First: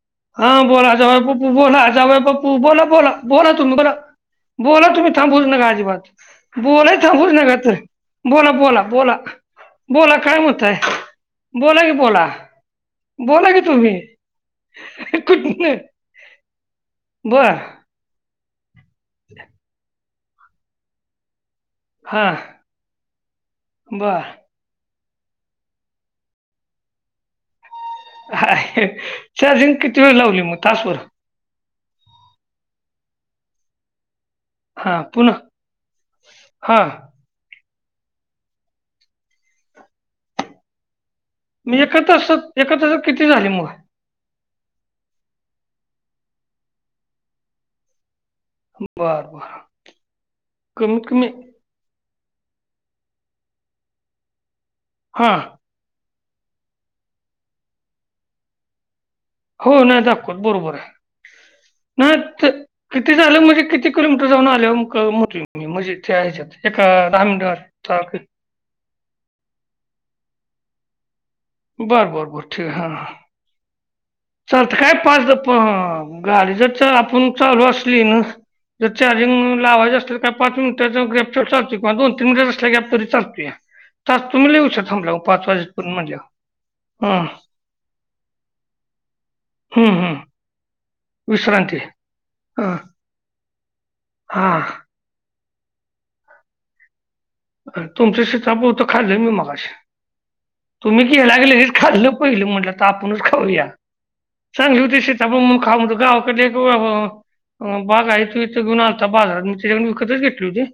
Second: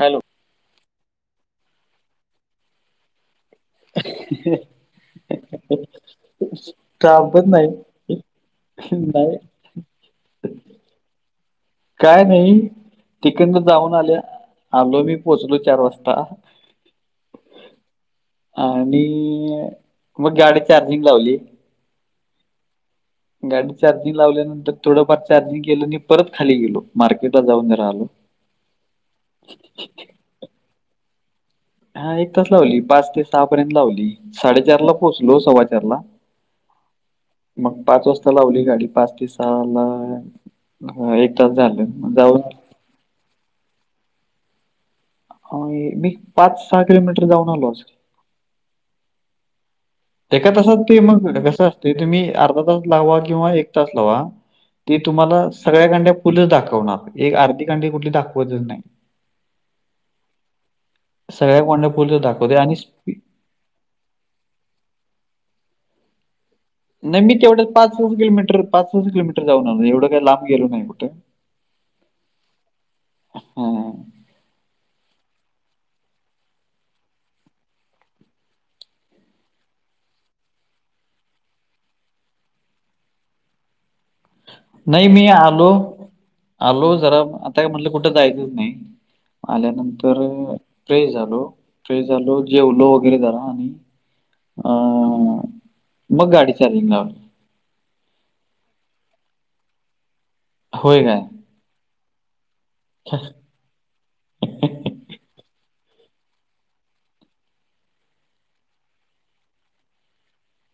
Hello. हा बोला जवय पप्पू बोला जवय पप्पू बोला, बोला, बोला, तुम्ही बोला. बोला तुम्ही थांबूच नका अजिबात बोला थांबूच थांबत नका तर नाही बोला, बोला, बोला. नाही बोला काय म्हणताय,,? बोला की काय बोला नाही बोला की तिकडन जाऊन तुम्ही आल्या आलो मी पोहोचलो कुठनं चार वाजता. बर. आणि मग गाडी चार्जिंग लावली. हा गाडी चार्जिंग बर लावल्यानंतर थोडंफार चार्जिंग केलं आणि परत खाली गेलो मार्केट ला जाऊन राहिलो. हा चार्जिंग किती? वेळ लावली मग तासभर. हा एक तास लावली पाच ते सहा पर्यंत लावली. साडेचार ला हा पुन्हा पोहोचलो सव्वा चार ला. हा मग पाच वाजता लावली गाडी पाच ते सहा ला. हा एक तास मी झाले एका जाऊन तासात एका तासात किती? झाली मग. मी पाच सहा किलोमीटर जाऊन आलोच आज. बर बर. त्या तस ते कमीत मग कमी कसं असते तुम्ही अर्धा तास लावा किंवा एक तास लावा. ते हा तुम्हाला सगळ्या कांड्या फुलच दाखवणार एक आर्थिक कांडी कुठली दाखवतच नाही. हो ना दाखवत बरोबर आहे सगळ्या कांड्या ना फुलच दाखवते आणि किती,? स्पी- झालं म्हणजे किती? किलोमीटर जाऊन आल्या म्हट मी म्हणजे ते आहेच्यात. नाही मी तेवढ्या पाच पा किलोमीटर पाच, पाच किलोमीटर जाऊन आ एवढं काही लांब गेलो नाही कुठे. बरं बरं बरं ठीक हा. हम. चालत काय पाचदा प गाडी जर आपण चालू असली ना. जर चार्जिंग लावायच असल काय पाच मिनटचा ग्रॅपच ल किवा दोन तनट असल्या गॅप तरी चालत आहे. नाही मी आलो वाजेपर्यंत म्हणल्यावर आलो जरा हां आता काय म्हणलं कुठं जायचच नाही. हं हं आल्यानंतर फ्रेश झालो विश्रांती फ्रेश झालो जेवलो वगैरे जरा आणि. हा. अं, मग गाडी चार्जिंग ला लावली. अर तुमच शिताफळ हुतं खाल्लंय मी मगशी. होय तुम्ही काय गेला की लगेच खाल्लं पहिलं म्हटलं तर आपणच खाऊया. चांगंली होती ते सिताफळ मून खाऊमत गावकले ग बाग आहे तू इथं घेऊन आलता बाजारात मी त्याच्याकडे विकतच घेतली होती.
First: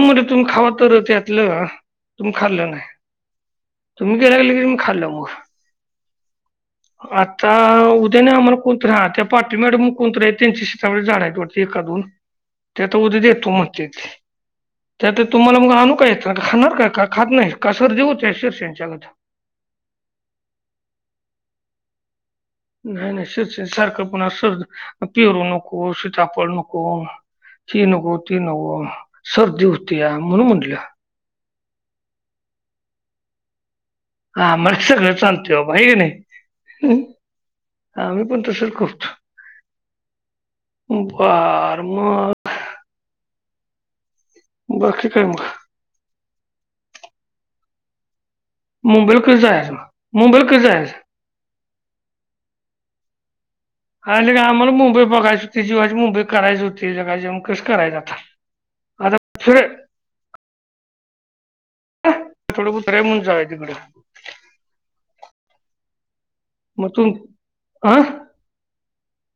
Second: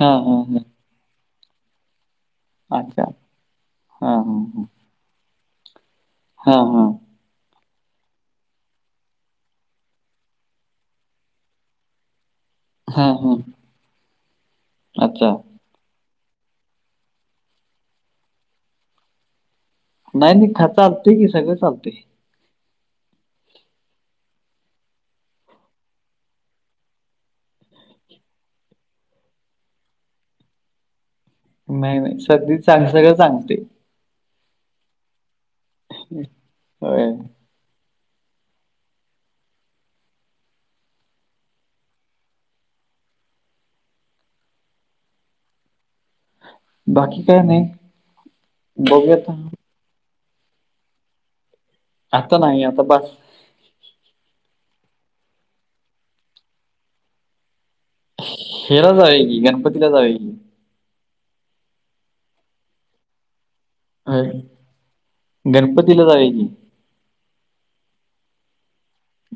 हा मरे हा तुम्ही हा खावा तरच यातलं तुम्ही खाल्लं नाही. अच्छा. तुम्ही ग हां, केला गेले हां, क मी खाल्ल मग. हां हां. आता उद्या नाही आम्हाला कोणत हा त्या पाटील मॅडम मग कोणतरी आहे त्यांची शिताफळची झाडं वाटते एका दोन. ह ते तर उद्या देतो मनते त्या तर अच्छा. तुम्हाला मग आणू का? येत खाणार काय का खात नाही, का सर्दी हुत्या शेरस यांच्या गत नाही नाही खात चालतय की सगळं चालतय. नाही नाही असच सारखं पण, असच पेरू नको सीताफळ नको. ही नको ती नको सर्दी हुत्या, म्हणून म्हणलं. नाही नाही सगध चांग सगळं चांगतय. हा मग सगळं चालतय बाबा, हाय का नाही. होय. आम्ही पण तसच करतो, बार मग बाकी काय मग? बाकी काय नाही. बघूया मुंबईला आता. कधी जायाचा, मुंबई ला कधी जायाचा? आता नाही, आता बास. आणि लगा आम्हाला मुंबई बघायची हुती, जीवाची मुंबई करायची हुतीे कसं करायंं हेला जावूया की, गणपतीला जावया की. थोडं बहुत रमून जाव तिकडं हम, गणपतीला जावया की. म तु, आं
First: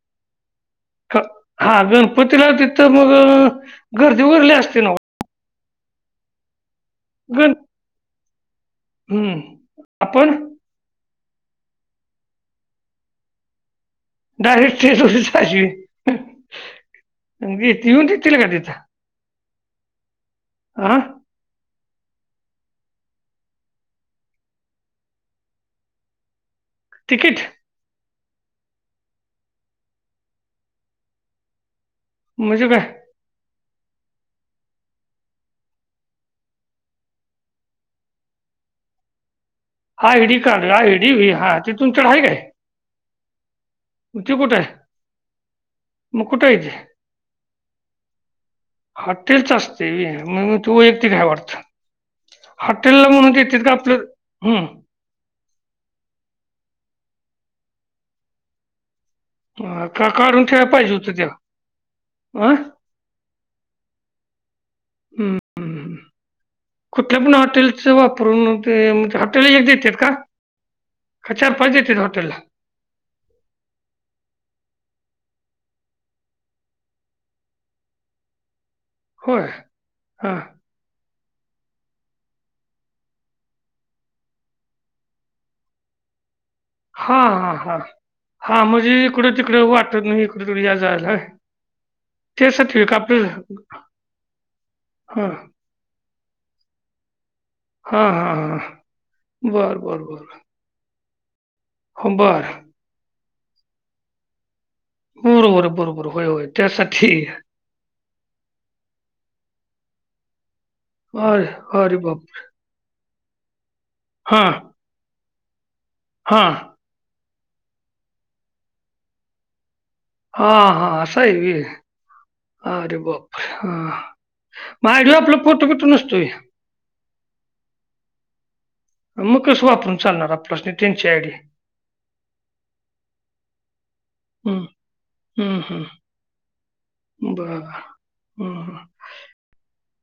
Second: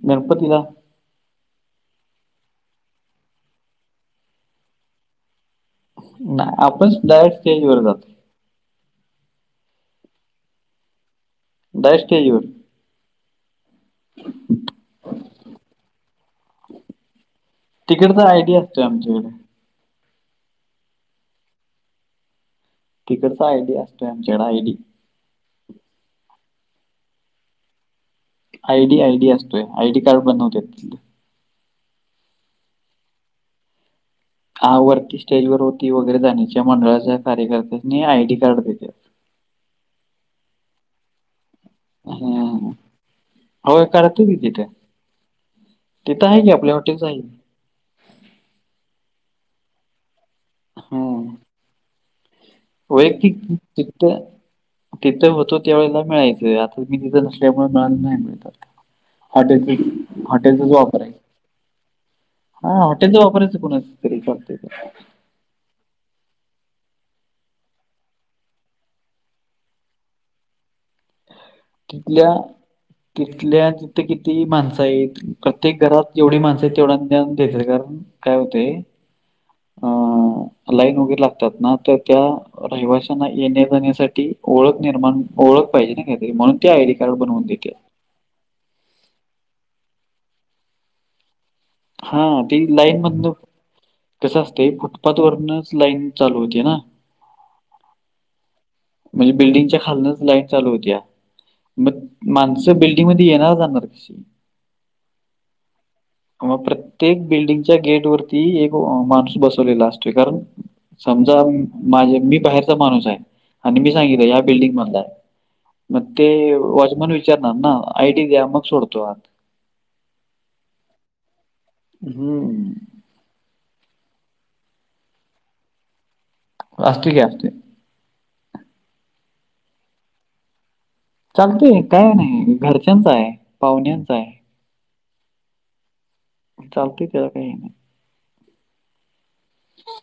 गणपतीला. हा गणपतीला तिथं मग, गर्दी भरली असते नवं नाय, आपण डायरेक स्टेज वर जातो हम्म आपण डायरेक्ट स्टेजवर. डायरेक्ट स्टेजवर कशी जाशील,, येऊन देतील का तिथ आमचं आं तिकडचा आयडी असतोय आमच्याकडं ID. Ticket. I D ID असतोय, आयडी कार्ड बनवत्यात. म्हजे काय? हा, वरती स्टेजवर होती वगैरे जाण्याच्या मंडळाच्या कार्यकर्त्यांनी आय डी कार्ड देत्यात. I D card I ID वय हा, ते तुमच्या कडं हाय काय? हम्म. होय मग करते ते त कुठं तिथं, आहे तिथं हाय की आपल्या हॉटेलच हाय की. हाटेलचं असतय वय, म्हणून तू एकटी घाय हम्म. वाटतं. हॉटेल ला म्हणून वैयक्तिक देत्यात का आपलं, तिथं हम्म तिथं होतो त्या वेळेला मिळायचंय, आता मी तिथं नसल्यामुळे मिळायला नाही नवंका आता. हॉटेलची, का काढून ठेवायला हॉटेलचच पाहिजे होतं वापरायचं, ते हा हां. त्यांच वापरायचं कोणाच तरी चालतय हम्म हम्म. कुठल्या पण हॉटेलच वापरून ते हॉटेल एक देतात का? का चार पाच देतात तिथल्या हॉटेलला तिथल्या तिथं किती माणसं आहेत, प्रत्येक घरात जेवढी माणसं आहेत तेवढ्यांना देत्यात गा काय हुतय होय हा. लाईन वगैरे लागतात ना, तर त्या रहिवाशांना येण्या जाण्यासाठी ओळख निर्माण, ओळख पाहिजे ना काहीतरी, म्हणून ते आयडी कार्ड हा बनवून हा देते हा हा, म्हणजे इकडं तिकडं वाटतनं इकड तिकडं या जायल वय हा ती लाईन मधन कसं असतं फुटपाथ हां वरनच लाईन चालू होती ना हा हा हा म्हणजे बिल्डिंगच्या खालनच लाईट चालू होती या म हो, बरं. माणसं बिल ती मध्ये येणार जाणार कशी बरोबर, बरोबर. होय, होय. हा त्यासाठी. प्रत्येक बिल्डिंगच्या गेट वर ती एक माणूस बसवलेला असतो कारण समजा अरे, अरे माझे बाप! मी बाहेर ती तो माणूस आहे मी सांगितलेल आहे ह्या हां, बिल्डिंग मधला आहे मग ते हां. वॉचमैन विचारत विचारणार ना आयटी द्या मग सोडतो आत हा हा असं आहे व्हय हम्म अरे बाप हा म आयडीवर आपला फोटो बिटो नसतोय असतं की असतं मग कसं वापरून चालणार आपला स्टेट त्यांचे आयडी चालतोय काय नाही घरच्यांचयं पाहुण्यांचा आहे हम हम चालते त्याला काही बरं नाही हम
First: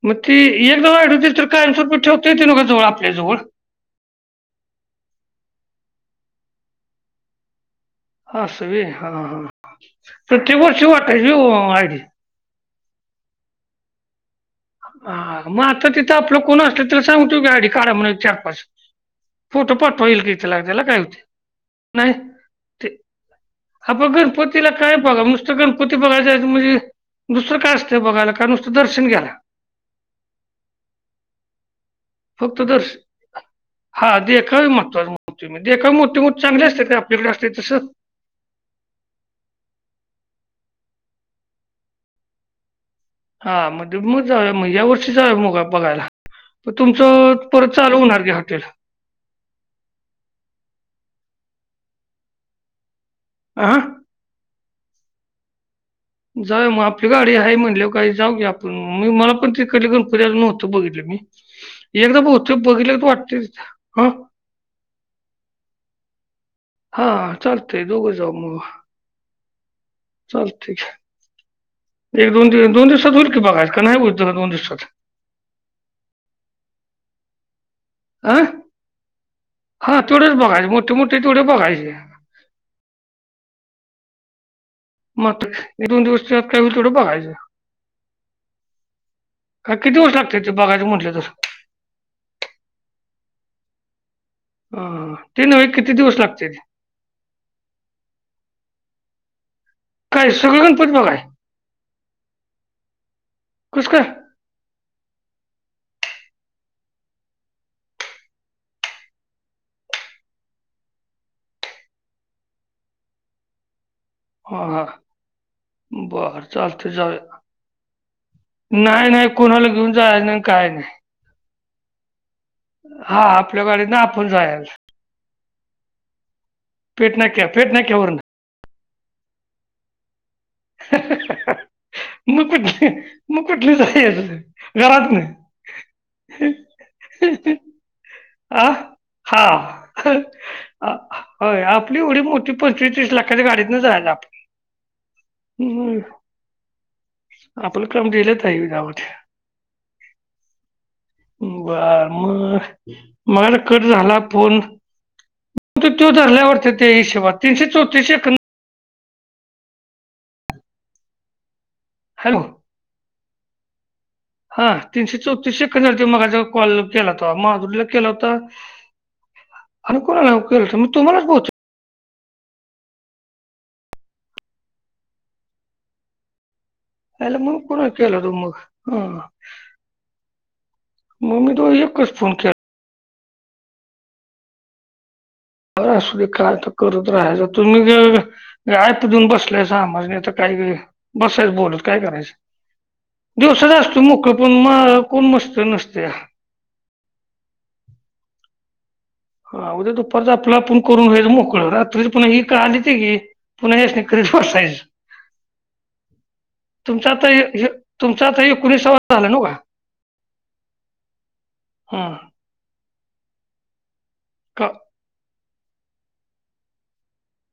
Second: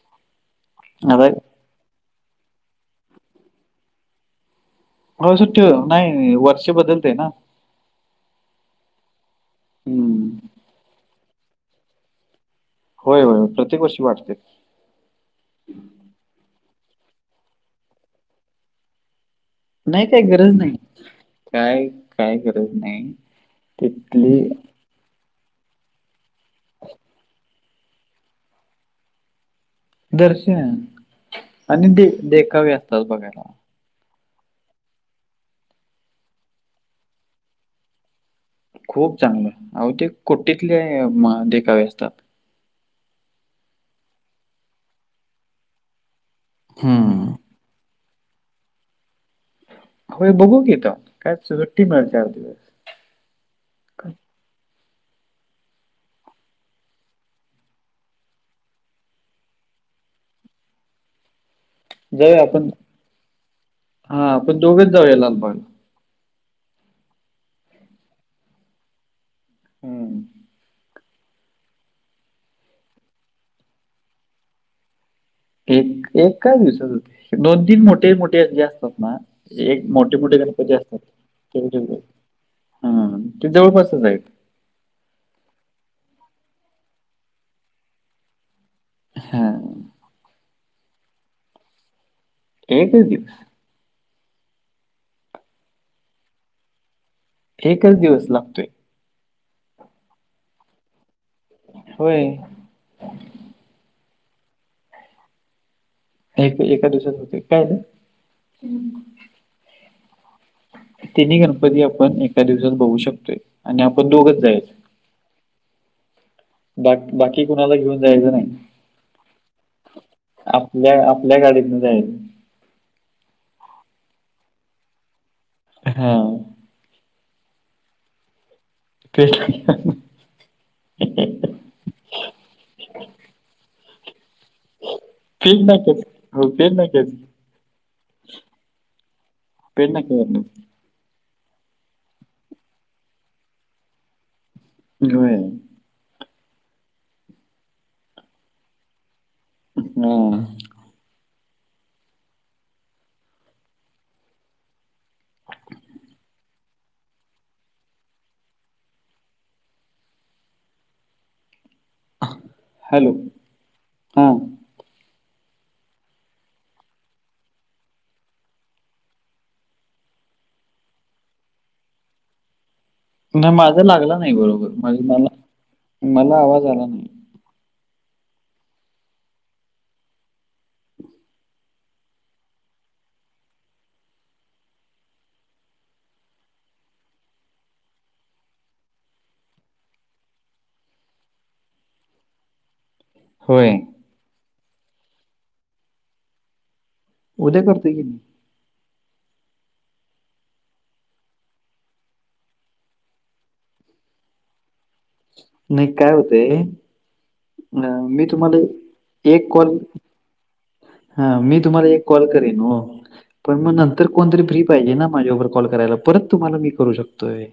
म ती एकदा आयडी आता दिली तर कायम सपोर्ट ठेवता ग जवळ आपल्या जवळ हो सुट्टीवंर हे नाही नाही वर्ष बद्दलतयं ना असं व्हयं हा हा हम्म. तर ते वर्ष वाटायचे ओ मायाकी होय होय प्रत्येक वर्षी वाटते आ हा मग आता तिथं आपलं कोण असलं त्याला सांगतोयं गाडी काढा म्हण चार पाच फोटो नाही पाठवा येईल काय की गरज त्याला, नाही त्याला काय काय होतयं नाही, काय गरज ते नाही हा प तिथली गणपतीला काय बघा नुसतं गणपती बघायांचत म्हणजे दुसरं काय असतं बघायला का नुसतं दर्शन घ्याला दर्शन आणि दे फक्त देखावे दर्श असतात बघायला हा देखावे महत्वाचं म्हणं तोय म्हणं देखावे मोठी मोठी चांगली असत्यात कां आपल्याकडे असते तसं खूप चांगलं आव ते कुट्टीतले म देखावे असतात हा म दिडुमच जाऊया मग या वर्षीचं जाव मोग बघायला प हम्म तुमचं परत चालु होणार नाही हॉटेल व्हयं बघू की काय सगळं टीमं चार दिवस आं जाऊया मग आपली गाडी हाय म्हणल्यावर कायं जाऊ की आपण मी मला पण तिकडली गणपती अजून नव्हतं बघितलं मी एकदा जाऊया बहुतेक आपण बघितलं तर वाटते हा आपण दोघेच जाऊया लालबागला हा चालतंय दोघं जाऊ मग हम्म चालतंय एक दोन दिव दोन दिवसात होईल की बघाय का नाही होत जरा दोन दिवसात एक एकां दिवसात होते दोन तीन मोठे हा मोठे जे असतात ना एक हा मोठे तेवढेच मोठे बघायचे गणपती असतात मोठे तेवढे बघायचे हा हा ते जवळपासच आहेत मातुर दोन दिवसात काही होईल तेवढं बघायचं हा काय किती दिवस लागत्यात ते बघायंचं म्हटल्या तसं एकच दिवस. हा, ते नव्हे किती दिवस लागत्यात? एकच दिवस लागतोय. काय सगळं गणपती बघाय होय. कसं कायं? एक एका दिवसात होतयं, काय ना तिन्ही गणपती आपण एका दिवसात बघू शकतोय, आणि आपण दोघच जायाच बरं चालतयं, बा जाउ या. बाकी कुणाला घेऊन जायचं नाही. नाय नाय, कोणाला घेऊन जायज नाय काय नाय. आपल्या आपल्या गाडीतंन जायंच. हा, आपल्या गाडीतनं आपण जायाच. हां. पेट नाक्या पेट नाक्यावरनं. पेट हा हा मग कुठनं, मग कुठनं जायाचं? घरातनं पेट नाक्यात हो ह पेट नाक्यात ह आ पेट हा नाक्यावरनं आ, होय आपली एवढी मोठी पंचवीस तीस लाखाच्या गाडीतनं जायाच आपण. घिऊया होय आपलं काम दिलं ताई राहुद्या. हां. बर मग, मग आता कट झाला फोन तो धरला वाटतं तो हिशेबात, तीनशे चौतीस शेकं हॅलो हॅलो हां हा. तीनशे चौतीस शेकंद झालतं मगाचचा कॉल केला तवा, माधुरीला केला होता आणि कोणाला के हो, तुम्हालाच बोलतोय नाही माझा लागला नाही बरोबर, मंजे मला मला आवाज आला नाही. आयला मग कुणाला केला हुता मग,, हां मग मी तो एकच फोन के बरं असु दे काय तर करत राहाच तुम्ही जर आयपजून बसल्याय आमासनी आता काय, बसायचं बोलत काय करायचं. दिवसात होय असतोय मोकळं पण मग कोण मस्त नसत्या. उद्या करतोय की मी. हा, उद्या दुपारच आपलं आपण करून हुयाच मोकळं, रात्रीच पुणा ही आलीते गी पुना ह्यासनी कसं सोसायचं नाही काय होतय, तुमचं आता हे- हे- मी तुमचं आता तुम्हाला एकोणीसावा झाला ना एक का कॉल हा, मी तुम्हाला हा एक कॉल करेन ओ पण मग नंतर कोणतरी फ्री का पाहिजे ना, माझ्याबर कॉल करायला, परत तुम्हाला मी करू शकतोय.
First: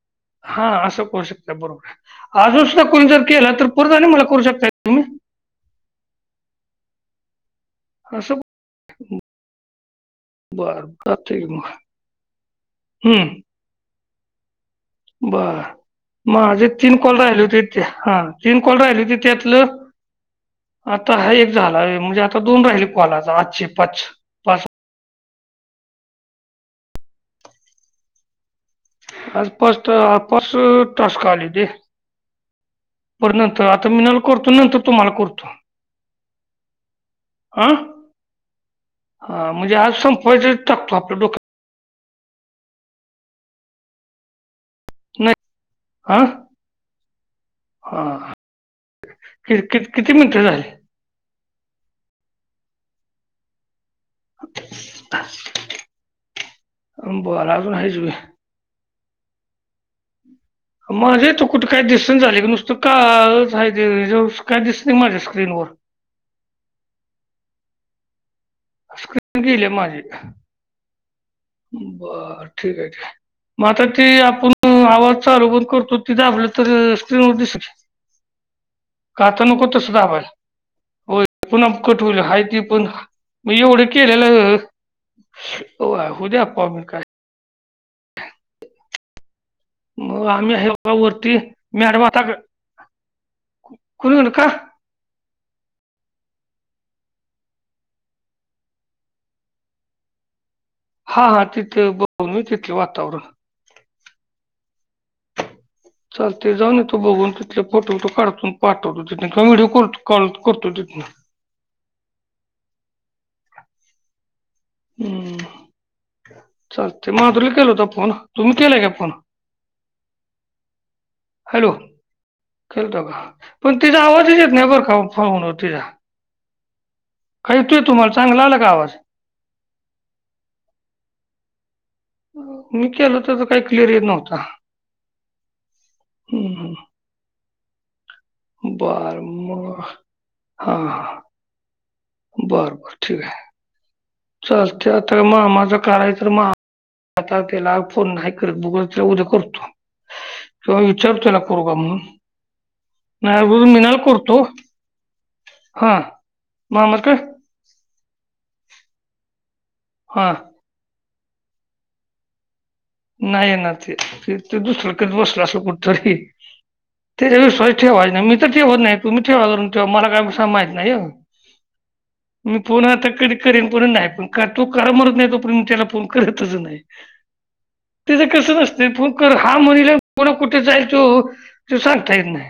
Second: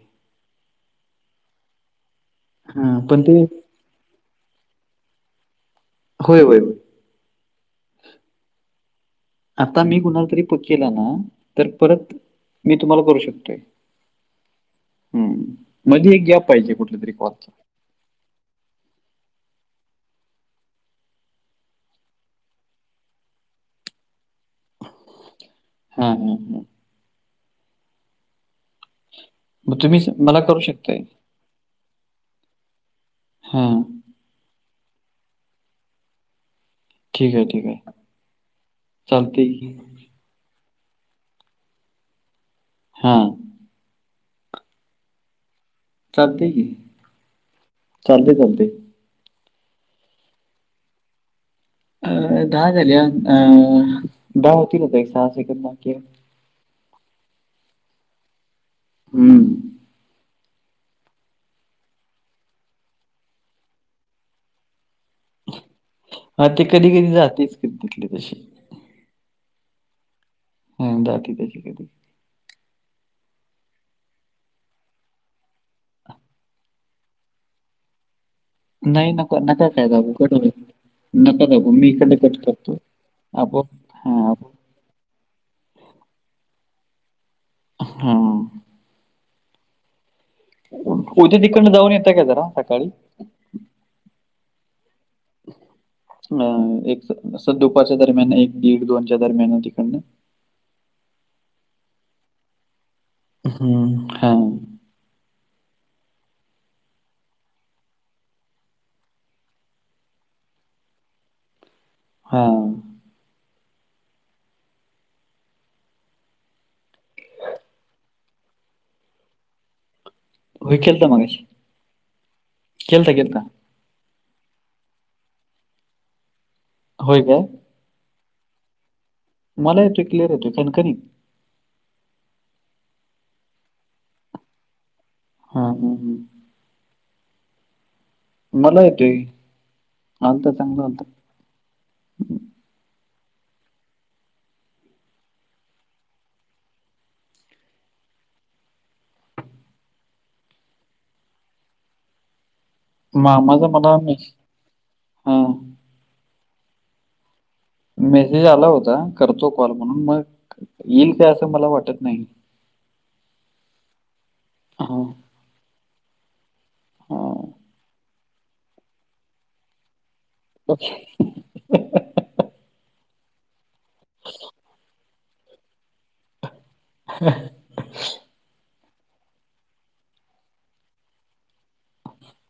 हा, असं करू शकता बरोबर आहे, अजून सुद्धा हां कोणी पण जर ते केलं, तर परत आणीमला करू शकता तुम्ही होय होय कसं आता मी कुणाला तरी प केला ना, जातोय की मग तर परत मी तुम्हाला करू शकतोय. हम्म. बरं, मध्ये एक गॅप माझे पाहिजे तीन कुठल्या तरी कॉल राहिले कॉलचा होते. ते हा तीन कॉल राहिले हो ते त्यातलं आता हा एक झालाय, म्हणजे आता दोन राहिले कॉल, आजचे पाच पाच हां, हां, ह. आज मग स्पष्ट, तुम्ही स- मला आज करू [unintelligible] शकताय टास्कआल्याती. पर नंतर, हां आता मिनाला करतो. नंतर तुम्हाला करतो. ठीक आहे ठीक अ,.. आहे चालते आ की मजी आज संपवायचे. तापतं आपलं डोकं. हां नाही, आं चालते की चालते हां. चालते कि किती मिनिटं झाली? अ दहा झाली. अ दहा होतील आता एक सहा सेकंद बाकी हय. बरं अजून हायेच व्हय? हम्म. माझ्या इथं कुठे काय दिसना झाले, की नुसतं काळच आहे, काय दिसत नाही माझ्या स्क्रीनवर. हा ते कधी कधी जातेच कधी तिथली तशी. स्क्रीन गेलीय माझी. हम्म, बाकी. [unintelligible] बर ठीक हे ठी. मग आता ती आपण आवाज चालू बंद करतो ती दाबलं तर स्क्रीनवर दिसल? नाही, नक नका काय दाबू दाबायला कट होइल. होय नकाू पुन्हा दाबू मी इकडंन होईल कट हाय ते करतो. पण आपोआप एवढं हं आपो केलेलं हौदय आप्पा मग काय. हम्म मग आम्ही हाय बगा वरती, उद्या तिकडनं जाऊन मॅडम येता आता.. का जरा सकाळी कुठं गेलं? का? [unintelligible] दुपारच्या दरम्यान एक दीड दोनच्या दरम्यान तिकडनं हा, हा तिथे बघून मी तिथले वातावरण. हम्म, हा चालतंय जाऊन येतो बघून, तिथले फोटो बीटो काढतो न पाठवतो तितन किंवा व्हिडिओ कॉल करतो तितन. हां [inaudible] चालतंय, माधुरीला केला होता फोन. तुम्ही केलाय का फोन? होय केलता मगाशी हॅलो, खेळता केलता का? केलता पण तिचा आवाजच येत नाही बरं का वो, पाव्हणं तिजा. होय काय? येतूय तुम्हाला? चांगला आला का आवाज? मला येतो क्लिअर येतोय पण कमी. मी केला त्याजा काही क्लिअर येत नव्हता. हां, हुं, हुं. हम्म. मला येतोय बर मग, आलता चांगला आलता हां बर बर ठीक हय. चालतंय आता, मामाचा काढायचा तर मा आता त्याला फोन नाही करत. बघू नाहीतर उद्या करतो. तुला विचारतो ना करू का म्हणून? नाही अगोदर मामाचा मला मीनाला मेस करतो. हा हां मामा कड मेसेज आला होता. करतो कॉल म्हणून, मग हा येईल काय असं मला वाटत नाही. नाही येणार ते, ते दुसरं हा करत बसलं असल कुठेतरी. हा त्याज्याव विश्वास ठेवायच नाही मी त ठेवत नाही, तुम्ही ठेवालं ठेवा माला काय सा माहीत नाहीय. [inaudible] मी फोन आता कधी करेन [unintelligible] नाही पण कर तो करा म्हणत नाही तो पर्यंत त्याला फोन करतच, करतच नाही. [inaudible] तेच कसंचं असतेय फोन कर हा म्हणील पुन्हा कुठे जायचो तो सांगता येत नाही.